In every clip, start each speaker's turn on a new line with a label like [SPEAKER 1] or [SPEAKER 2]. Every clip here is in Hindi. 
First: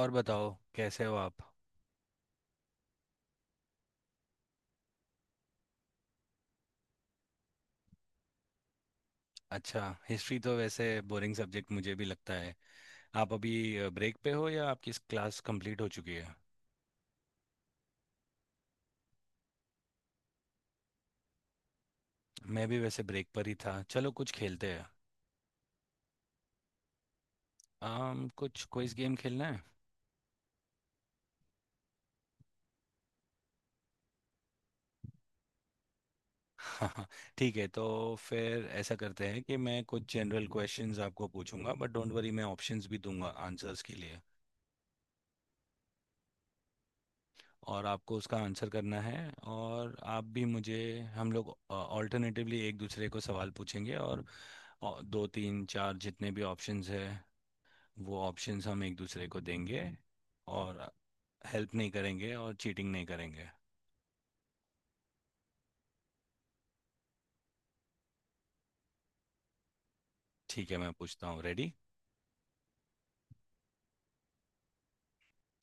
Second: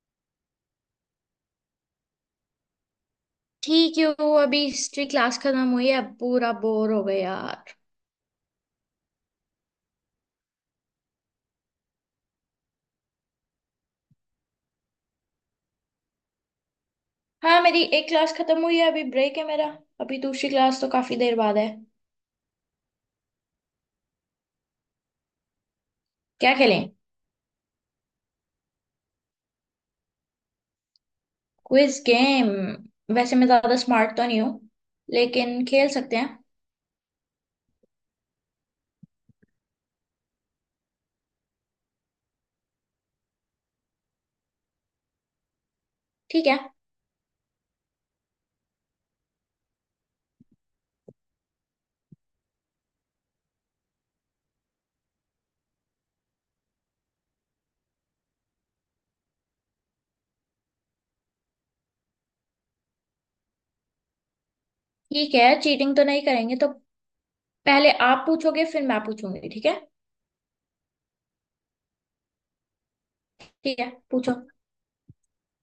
[SPEAKER 1] और बताओ कैसे हो आप।
[SPEAKER 2] ठीक है। वो अभी हिस्ट्री क्लास खत्म हुई है। अब पूरा बोर हो गया यार।
[SPEAKER 1] अच्छा हिस्ट्री तो वैसे बोरिंग सब्जेक्ट मुझे भी लगता है। आप अभी ब्रेक पे हो या आपकी क्लास कंप्लीट हो चुकी है?
[SPEAKER 2] हाँ, मेरी एक क्लास खत्म हुई है, अभी ब्रेक है मेरा। अभी दूसरी क्लास तो काफी देर बाद है।
[SPEAKER 1] मैं भी वैसे ब्रेक पर ही था, चलो कुछ खेलते हैं।
[SPEAKER 2] क्या खेलें।
[SPEAKER 1] आम कुछ क्विज गेम खेलना है।
[SPEAKER 2] Quiz game. वैसे मैं ज्यादा स्मार्ट तो नहीं हूँ, लेकिन खेल सकते हैं।
[SPEAKER 1] हाँ, ठीक है। तो फिर ऐसा करते हैं कि मैं कुछ जनरल क्वेश्चंस आपको पूछूंगा, बट डोंट वरी मैं ऑप्शंस भी दूंगा आंसर्स के लिए।
[SPEAKER 2] ठीक है।
[SPEAKER 1] और आपको उसका आंसर करना है और आप भी मुझे। हम लोग ऑल्टरनेटिवली एक दूसरे को सवाल पूछेंगे और दो तीन चार जितने भी ऑप्शंस है वो ऑप्शंस हम एक दूसरे को देंगे। और हेल्प नहीं करेंगे और चीटिंग नहीं करेंगे।
[SPEAKER 2] ठीक है, चीटिंग तो नहीं करेंगे तो पहले आप पूछोगे, फिर मैं पूछूंगी, ठीक है।
[SPEAKER 1] ठीक है मैं पूछता हूँ, रेडी?
[SPEAKER 2] ठीक है, पूछो।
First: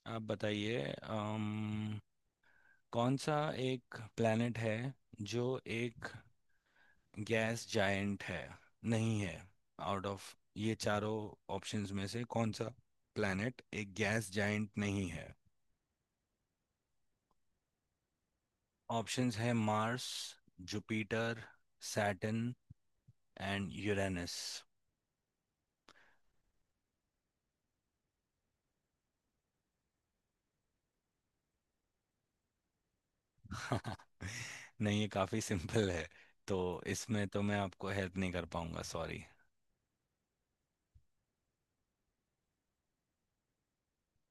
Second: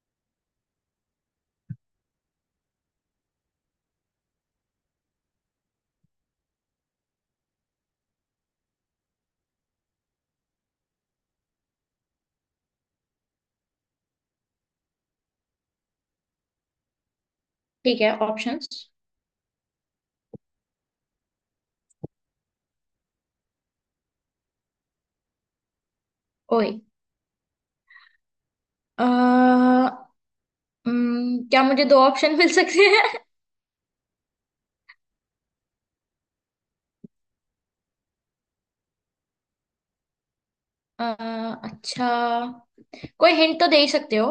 [SPEAKER 1] आप बताइए, कौन सा एक प्लेनेट है जो एक गैस जायंट है, नहीं है। आउट ऑफ ये चारों ऑप्शंस में से कौन सा प्लैनेट एक गैस जायंट नहीं है।
[SPEAKER 2] ठीक है, ऑप्शंस।
[SPEAKER 1] ऑप्शंस है Mars, Jupiter, Saturn and Uranus.
[SPEAKER 2] ओए। अ, क्या मुझे दो ऑप्शन मिल सकते हैं।
[SPEAKER 1] नहीं, ये काफी सिंपल है, तो इसमें तो मैं आपको हेल्प नहीं कर पाऊंगा, सॉरी।
[SPEAKER 2] अच्छा, कोई हिंट तो दे ही सकते हो।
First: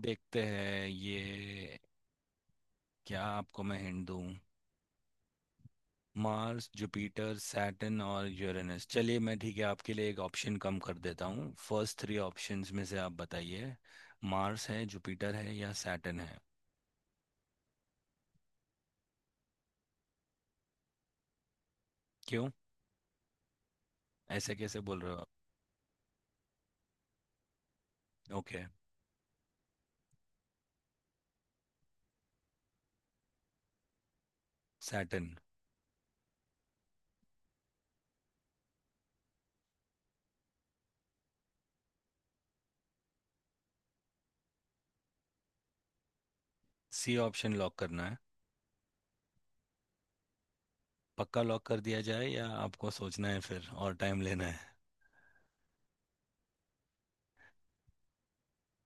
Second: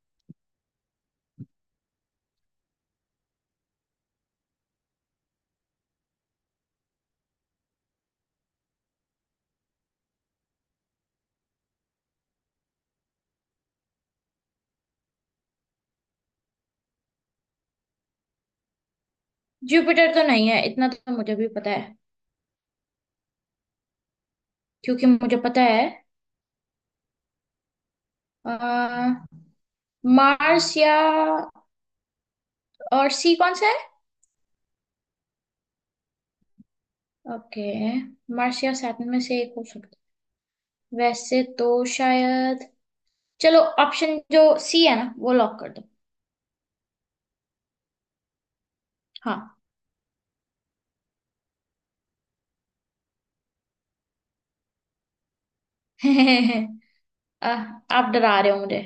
[SPEAKER 1] देखते हैं ये, क्या आपको मैं हिंट दूं। मार्स, जुपिटर, सैटर्न और यूरेनस, चलिए मैं ठीक है आपके लिए एक ऑप्शन कम कर देता हूँ, फर्स्ट थ्री ऑप्शंस में से आप बताइए, मार्स है, जुपिटर है, या सैटर्न है।
[SPEAKER 2] जुपिटर तो नहीं है, इतना तो मुझे भी पता है।
[SPEAKER 1] क्यों, ऐसे कैसे बोल
[SPEAKER 2] क्योंकि
[SPEAKER 1] रहे हो आप?
[SPEAKER 2] मुझे पता है।
[SPEAKER 1] ओके।
[SPEAKER 2] आ, मार्स या और सी कौन सा है।
[SPEAKER 1] सैटर्न।
[SPEAKER 2] ओके। मार्स या सैटर्न में से एक हो सकता है वैसे तो शायद। चलो, ऑप्शन जो सी है ना, वो लॉक कर दो।
[SPEAKER 1] सी ऑप्शन लॉक करना है?
[SPEAKER 2] हाँ।
[SPEAKER 1] पक्का लॉक कर दिया जाए या आपको सोचना है फिर और टाइम लेना है?
[SPEAKER 2] आ, आप डरा रहे हो मुझे।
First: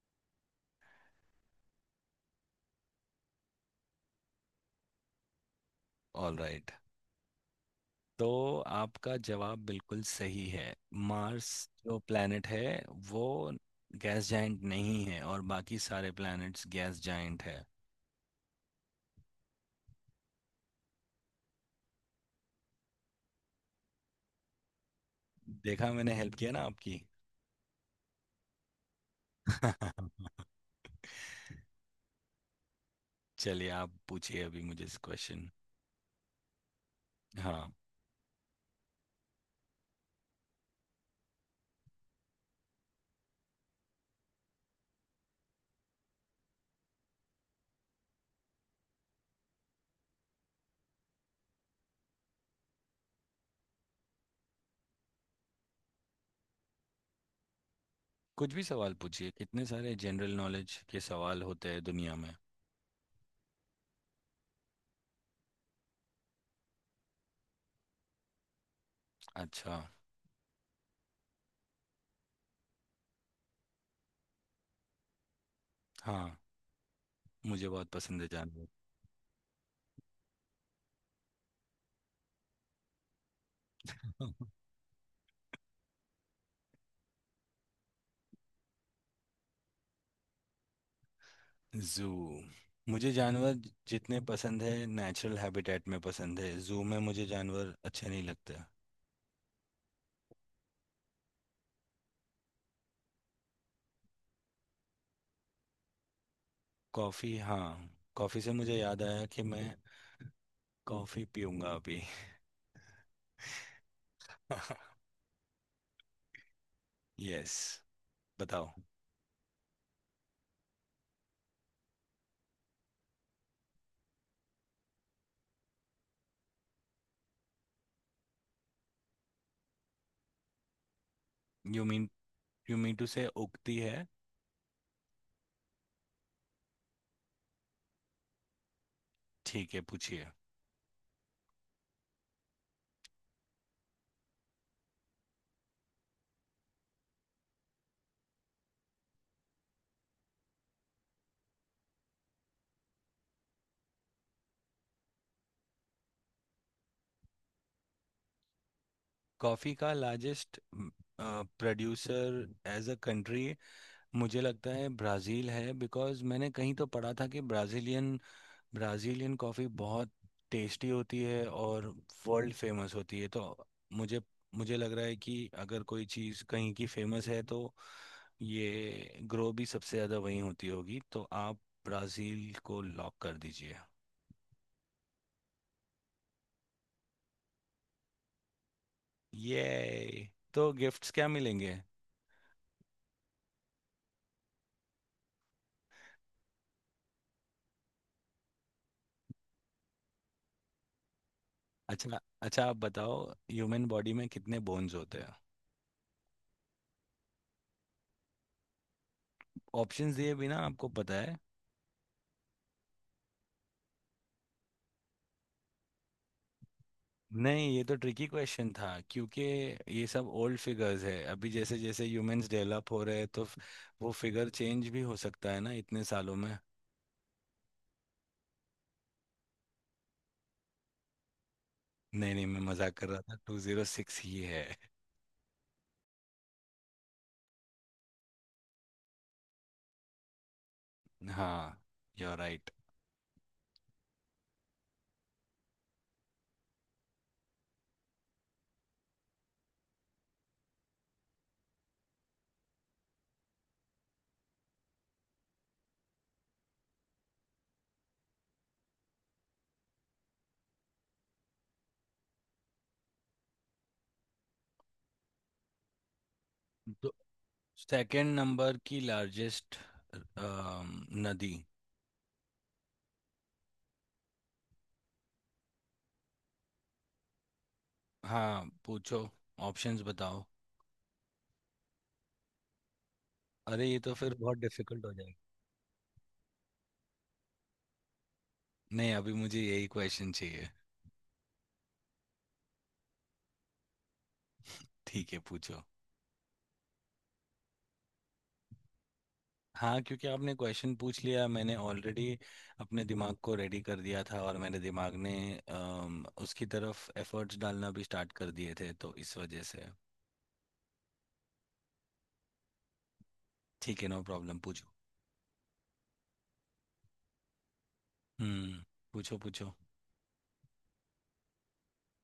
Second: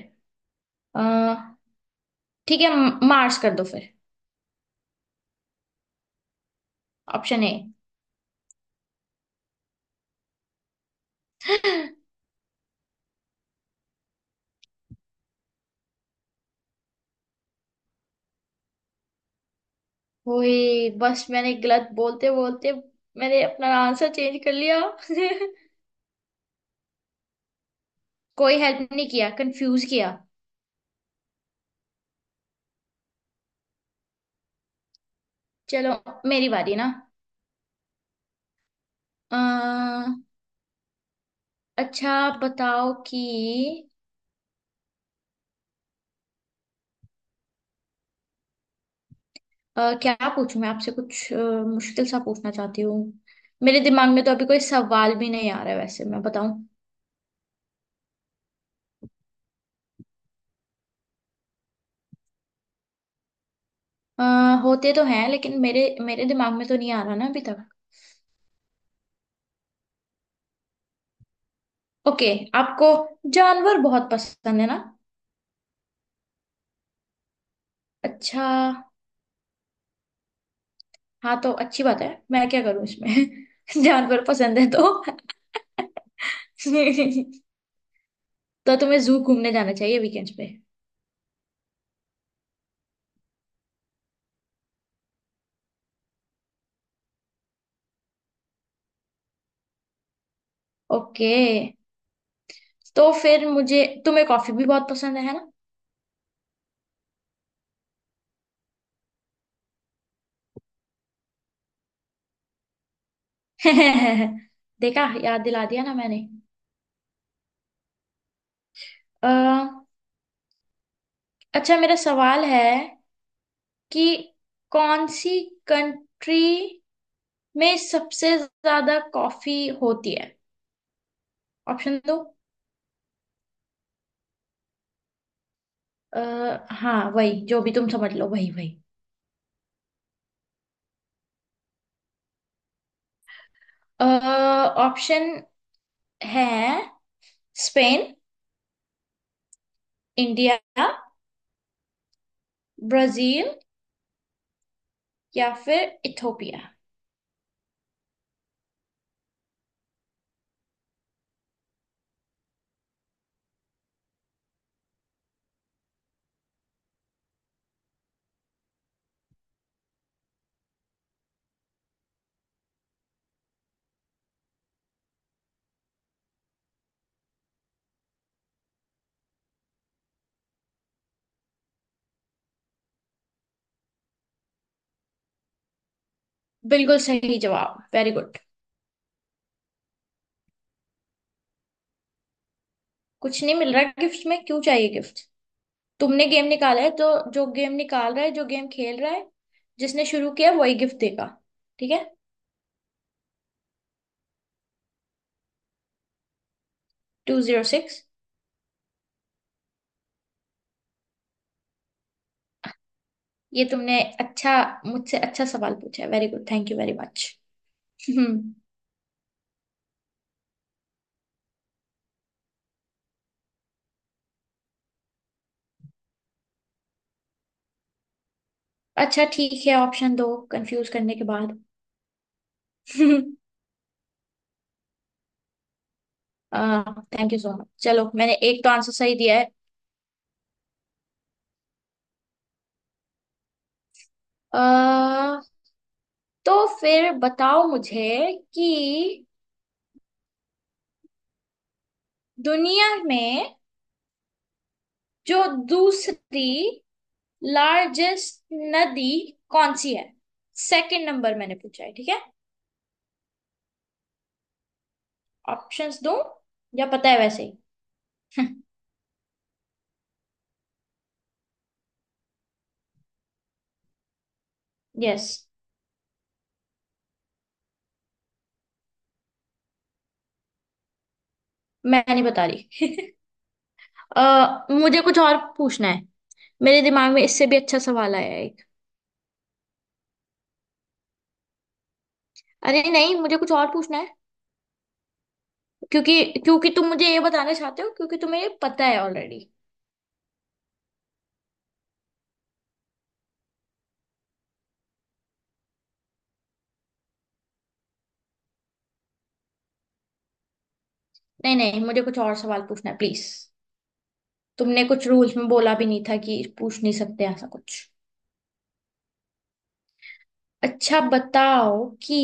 [SPEAKER 2] आ, ठीक है, मार्स कर दो फिर।
[SPEAKER 1] All right.
[SPEAKER 2] Option A.
[SPEAKER 1] तो आपका जवाब बिल्कुल सही है। मार्स जो प्लैनेट है वो गैस जाइंट नहीं है, और बाकी सारे प्लैनेट्स गैस जाइंट है।
[SPEAKER 2] ओए, बस मैंने गलत बोलते बोलते मैंने अपना आंसर चेंज कर लिया।
[SPEAKER 1] देखा मैंने हेल्प किया ना आपकी।
[SPEAKER 2] कोई हेल्प नहीं किया, कंफ्यूज किया।
[SPEAKER 1] चलिए आप पूछिए अभी मुझे इस क्वेश्चन।
[SPEAKER 2] चलो, मेरी बारी ना।
[SPEAKER 1] हाँ।
[SPEAKER 2] अ, अच्छा बताओ कि क्या पूछूं मैं आपसे कुछ, मुश्किल सा पूछना चाहती हूँ। मेरे दिमाग में तो अभी कोई सवाल भी नहीं आ रहा है वैसे, मैं बताऊं।
[SPEAKER 1] कुछ भी सवाल पूछिए, इतने सारे जनरल नॉलेज के सवाल होते हैं दुनिया में।
[SPEAKER 2] अ, होते तो हैं, लेकिन मेरे मेरे दिमाग में तो नहीं आ रहा ना अभी तक।
[SPEAKER 1] अच्छा।
[SPEAKER 2] ओके, आपको जानवर बहुत पसंद है ना।
[SPEAKER 1] हाँ, मुझे बहुत पसंद है
[SPEAKER 2] अच्छा।
[SPEAKER 1] जानवर।
[SPEAKER 2] हाँ, तो अच्छी बात है, मैं क्या करूं इसमें। जानवर पसंद है तो तो तुम्हें जू घूमने जाना चाहिए वीकेंड्स पे।
[SPEAKER 1] जू? मुझे जानवर जितने पसंद है नेचुरल हैबिटेट में पसंद है, जू में मुझे जानवर अच्छे नहीं लगते।
[SPEAKER 2] ओके, तो फिर मुझे, तुम्हें कॉफी भी बहुत पसंद है ना।
[SPEAKER 1] कॉफ़ी, हाँ। कॉफ़ी से मुझे याद आया कि मैं कॉफ़ी पीऊंगा अभी।
[SPEAKER 2] देखा, याद दिला दिया ना मैंने।
[SPEAKER 1] यस, बताओ।
[SPEAKER 2] अ, अच्छा, मेरा सवाल है कि कौन सी कंट्री में सबसे ज्यादा कॉफी होती है।
[SPEAKER 1] यू
[SPEAKER 2] ऑप्शन
[SPEAKER 1] मीन,
[SPEAKER 2] दो।
[SPEAKER 1] यू मीन टू से उगती है?
[SPEAKER 2] आ, हाँ, वही, जो भी तुम समझ लो वही वही।
[SPEAKER 1] ठीक है पूछिए।
[SPEAKER 2] ऑप्शन है स्पेन, इंडिया, ब्राजील, या फिर इथोपिया।
[SPEAKER 1] कॉफी का largest producer as a country, मुझे लगता है ब्राज़ील है, बिकॉज़ मैंने कहीं तो पढ़ा था कि ब्राज़ीलियन, ब्राज़ीलियन कॉफ़ी बहुत टेस्टी होती है और वर्ल्ड फेमस होती है। तो मुझे मुझे लग रहा है कि अगर कोई चीज़ कहीं की फेमस है तो ये ग्रो भी सबसे ज़्यादा वहीं होती होगी, तो आप ब्राज़ील को लॉक कर दीजिए।
[SPEAKER 2] बिल्कुल सही जवाब, वेरी गुड।
[SPEAKER 1] ये तो गिफ्ट्स क्या मिलेंगे?
[SPEAKER 2] कुछ नहीं मिल रहा गिफ्ट में, क्यों चाहिए गिफ्ट। तुमने गेम निकाला है तो जो गेम निकाल रहा है, जो गेम खेल रहा है, जिसने शुरू किया, वही गिफ्ट देगा, ठीक है।
[SPEAKER 1] अच्छा अच्छा, आप बताओ ह्यूमन बॉडी में कितने बोन्स होते हैं।
[SPEAKER 2] 206।
[SPEAKER 1] ऑप्शंस दिए बिना आपको पता है?
[SPEAKER 2] ये तुमने अच्छा, मुझसे अच्छा सवाल पूछा है। Very good, thank you very much.
[SPEAKER 1] नहीं, ये तो ट्रिकी
[SPEAKER 2] हम्म।
[SPEAKER 1] क्वेश्चन था क्योंकि ये सब ओल्ड फिगर्स है। अभी जैसे जैसे ह्यूमंस डेवलप हो रहे हैं तो वो फिगर चेंज भी हो सकता है ना इतने सालों में।
[SPEAKER 2] अच्छा, ठीक है, ऑप्शन दो, कंफ्यूज करने के बाद।
[SPEAKER 1] नहीं नहीं, मैं मजाक कर रहा था, टू जीरो सिक्स ही है।
[SPEAKER 2] थैंक यू सो मच, चलो मैंने एक तो आंसर सही दिया है।
[SPEAKER 1] हाँ, यू राइट।
[SPEAKER 2] अह तो फिर बताओ मुझे कि दुनिया में जो दूसरी लार्जेस्ट नदी कौन सी है। सेकंड नंबर मैंने पूछा है, ठीक है। ऑप्शंस दो, या पता
[SPEAKER 1] तो
[SPEAKER 2] है वैसे ही।
[SPEAKER 1] सेकंड नंबर की लार्जेस्ट नदी।
[SPEAKER 2] यस।
[SPEAKER 1] हाँ पूछो, ऑप्शंस बताओ।
[SPEAKER 2] मैं नहीं बता रही।
[SPEAKER 1] अरे ये तो फिर बहुत
[SPEAKER 2] मुझे
[SPEAKER 1] डिफिकल्ट हो।
[SPEAKER 2] कुछ और पूछना है। मेरे दिमाग में इससे भी अच्छा सवाल आया है एक।
[SPEAKER 1] नहीं, अभी मुझे यही क्वेश्चन चाहिए।
[SPEAKER 2] अरे नहीं, मुझे कुछ और पूछना है।
[SPEAKER 1] ठीक है पूछो।
[SPEAKER 2] क्योंकि क्योंकि तुम मुझे ये बताना चाहते हो, क्योंकि तुम्हें ये पता है ऑलरेडी।
[SPEAKER 1] हाँ, क्योंकि आपने क्वेश्चन पूछ लिया, मैंने ऑलरेडी अपने दिमाग को रेडी कर दिया था और मेरे दिमाग ने उसकी तरफ एफर्ट्स डालना भी स्टार्ट कर दिए थे, तो इस वजह से।
[SPEAKER 2] नहीं नहीं, मुझे कुछ और सवाल पूछना है प्लीज।
[SPEAKER 1] ठीक है नो प्रॉब्लम
[SPEAKER 2] तुमने
[SPEAKER 1] पूछो।
[SPEAKER 2] कुछ रूल्स में बोला भी नहीं था कि पूछ नहीं सकते ऐसा कुछ।
[SPEAKER 1] हम्म, पूछो पूछो।
[SPEAKER 2] अच्छा बताओ कि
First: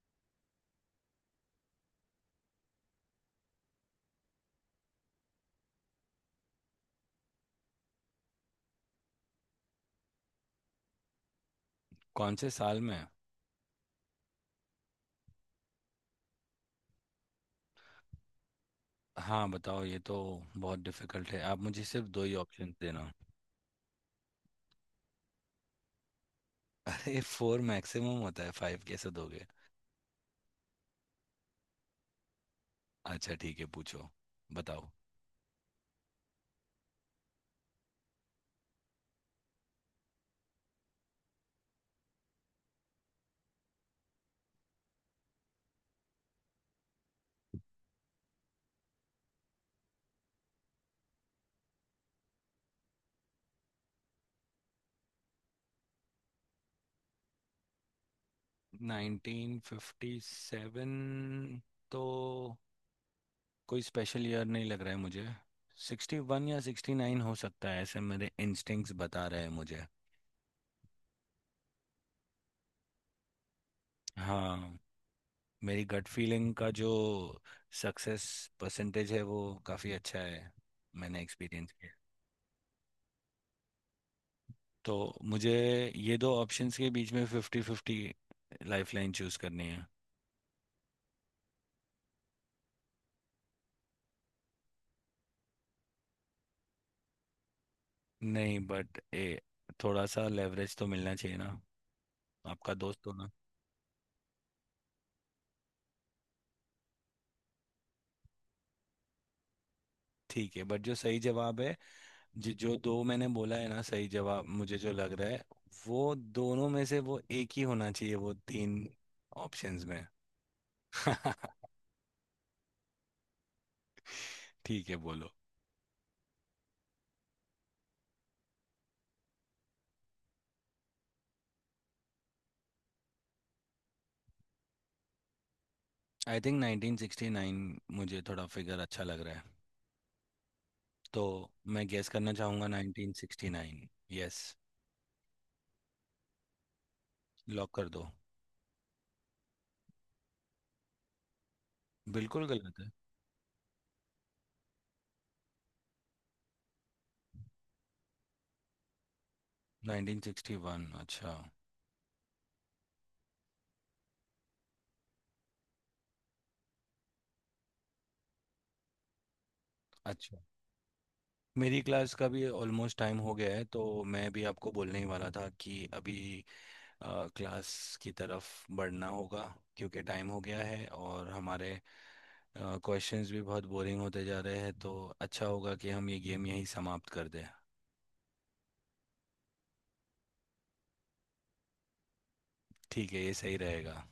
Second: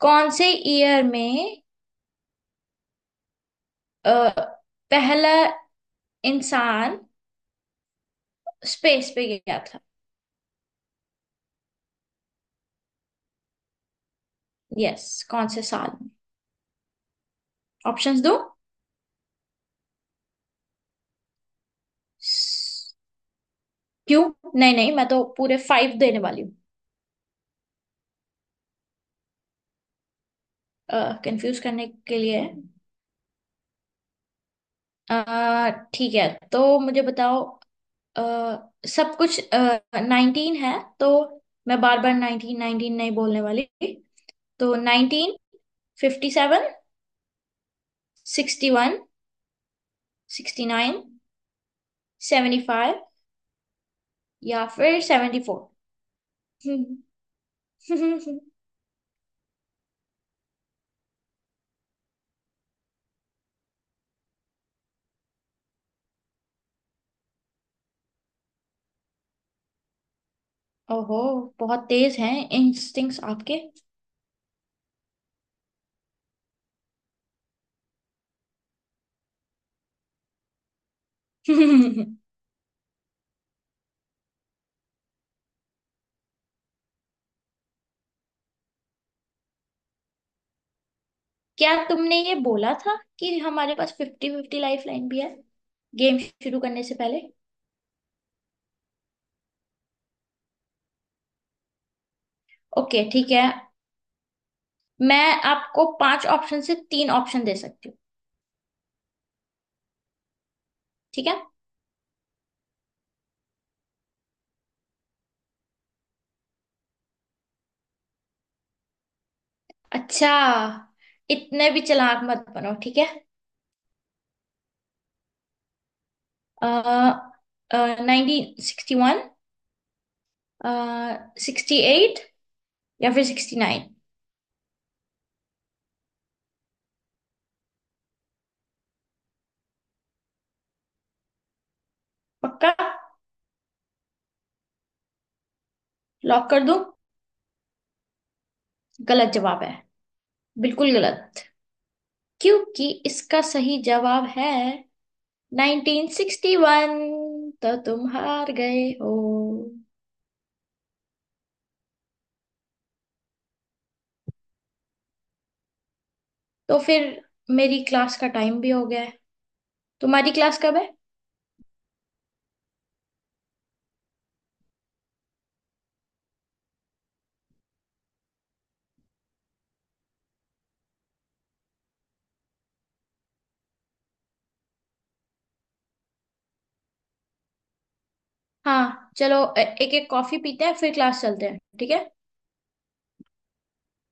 [SPEAKER 2] कौन से ईयर में अ, पहला इंसान स्पेस पे गया था।
[SPEAKER 1] कौन से साल में?
[SPEAKER 2] यस, कौन से साल में। ऑप्शंस दो।
[SPEAKER 1] हाँ बताओ, ये तो बहुत डिफिकल्ट है, आप मुझे सिर्फ दो ही ऑप्शन
[SPEAKER 2] स-
[SPEAKER 1] देना।
[SPEAKER 2] क्यों। नहीं नहीं, मैं तो पूरे फाइव देने वाली हूँ।
[SPEAKER 1] अरे फोर मैक्सिमम होता है, फाइव कैसे दोगे।
[SPEAKER 2] कंफ्यूज करने के लिए।
[SPEAKER 1] अच्छा ठीक है, पूछो, बताओ।
[SPEAKER 2] ठीक है, तो मुझे बताओ, अ, सब कुछ नाइनटीन है, तो मैं बार बार नाइनटीन नाइनटीन नहीं बोलने वाली। तो 1957, 61, 69, 75, या फिर 74।
[SPEAKER 1] 1957, तो कोई स्पेशल ईयर नहीं लग रहा है मुझे। 61 या 69 हो सकता है, ऐसे मेरे इंस्टिंक्ट्स बता रहे हैं मुझे।
[SPEAKER 2] ओहो, बहुत तेज हैं इंस्टिंक्ट्स आपके।
[SPEAKER 1] हाँ, मेरी गट फीलिंग का जो सक्सेस परसेंटेज है वो काफ़ी अच्छा है, मैंने एक्सपीरियंस किया। तो मुझे ये दो ऑप्शंस के बीच में fifty fifty lifeline choose करनी है।
[SPEAKER 2] क्या तुमने ये बोला था कि हमारे पास फिफ्टी फिफ्टी लाइफ लाइन भी है, गेम शुरू करने से पहले।
[SPEAKER 1] नहीं बट ए, थोड़ा सा लेवरेज तो मिलना चाहिए ना, आपका
[SPEAKER 2] ओके,
[SPEAKER 1] दोस्त हो ना।
[SPEAKER 2] ठीक है, मैं आपको पांच ऑप्शन से तीन ऑप्शन दे सकती हूँ।
[SPEAKER 1] ठीक है, बट जो सही
[SPEAKER 2] ठीक है।
[SPEAKER 1] जवाब है, जी जो दो मैंने बोला है ना सही जवाब मुझे जो लग रहा है, वो दोनों में से वो एक ही होना चाहिए वो तीन ऑप्शंस में।
[SPEAKER 2] अच्छा, इतने भी चालाक मत बनो, ठीक है।
[SPEAKER 1] ठीक है बोलो।
[SPEAKER 2] 1961, 68, या फिर 69।
[SPEAKER 1] आई थिंक 1969, मुझे थोड़ा फिगर अच्छा लग रहा है, तो मैं गेस करना चाहूँगा
[SPEAKER 2] पक्का,
[SPEAKER 1] 1969, यस।
[SPEAKER 2] लॉक कर दूं।
[SPEAKER 1] लॉक कर दो।
[SPEAKER 2] गलत जवाब है, बिल्कुल गलत।
[SPEAKER 1] बिल्कुल गलत
[SPEAKER 2] क्योंकि
[SPEAKER 1] है।
[SPEAKER 2] इसका सही जवाब है 1961। तो तुम हार गए हो।
[SPEAKER 1] 1961 अच्छा।
[SPEAKER 2] तो फिर मेरी क्लास का टाइम भी हो गया है, तुम्हारी
[SPEAKER 1] अच्छा,
[SPEAKER 2] क्लास कब है।
[SPEAKER 1] मेरी क्लास का भी ऑलमोस्ट टाइम हो गया है, तो मैं भी आपको बोलने ही वाला था कि अभी क्लास की तरफ बढ़ना होगा क्योंकि टाइम हो गया है और हमारे क्वेश्चंस भी बहुत बोरिंग होते जा रहे हैं, तो अच्छा होगा कि हम ये गेम यहीं समाप्त कर दें।
[SPEAKER 2] हाँ चलो, एक एक कॉफी पीते हैं, फिर क्लास चलते हैं, ठीक है।
[SPEAKER 1] ठीक है, ये सही रहेगा।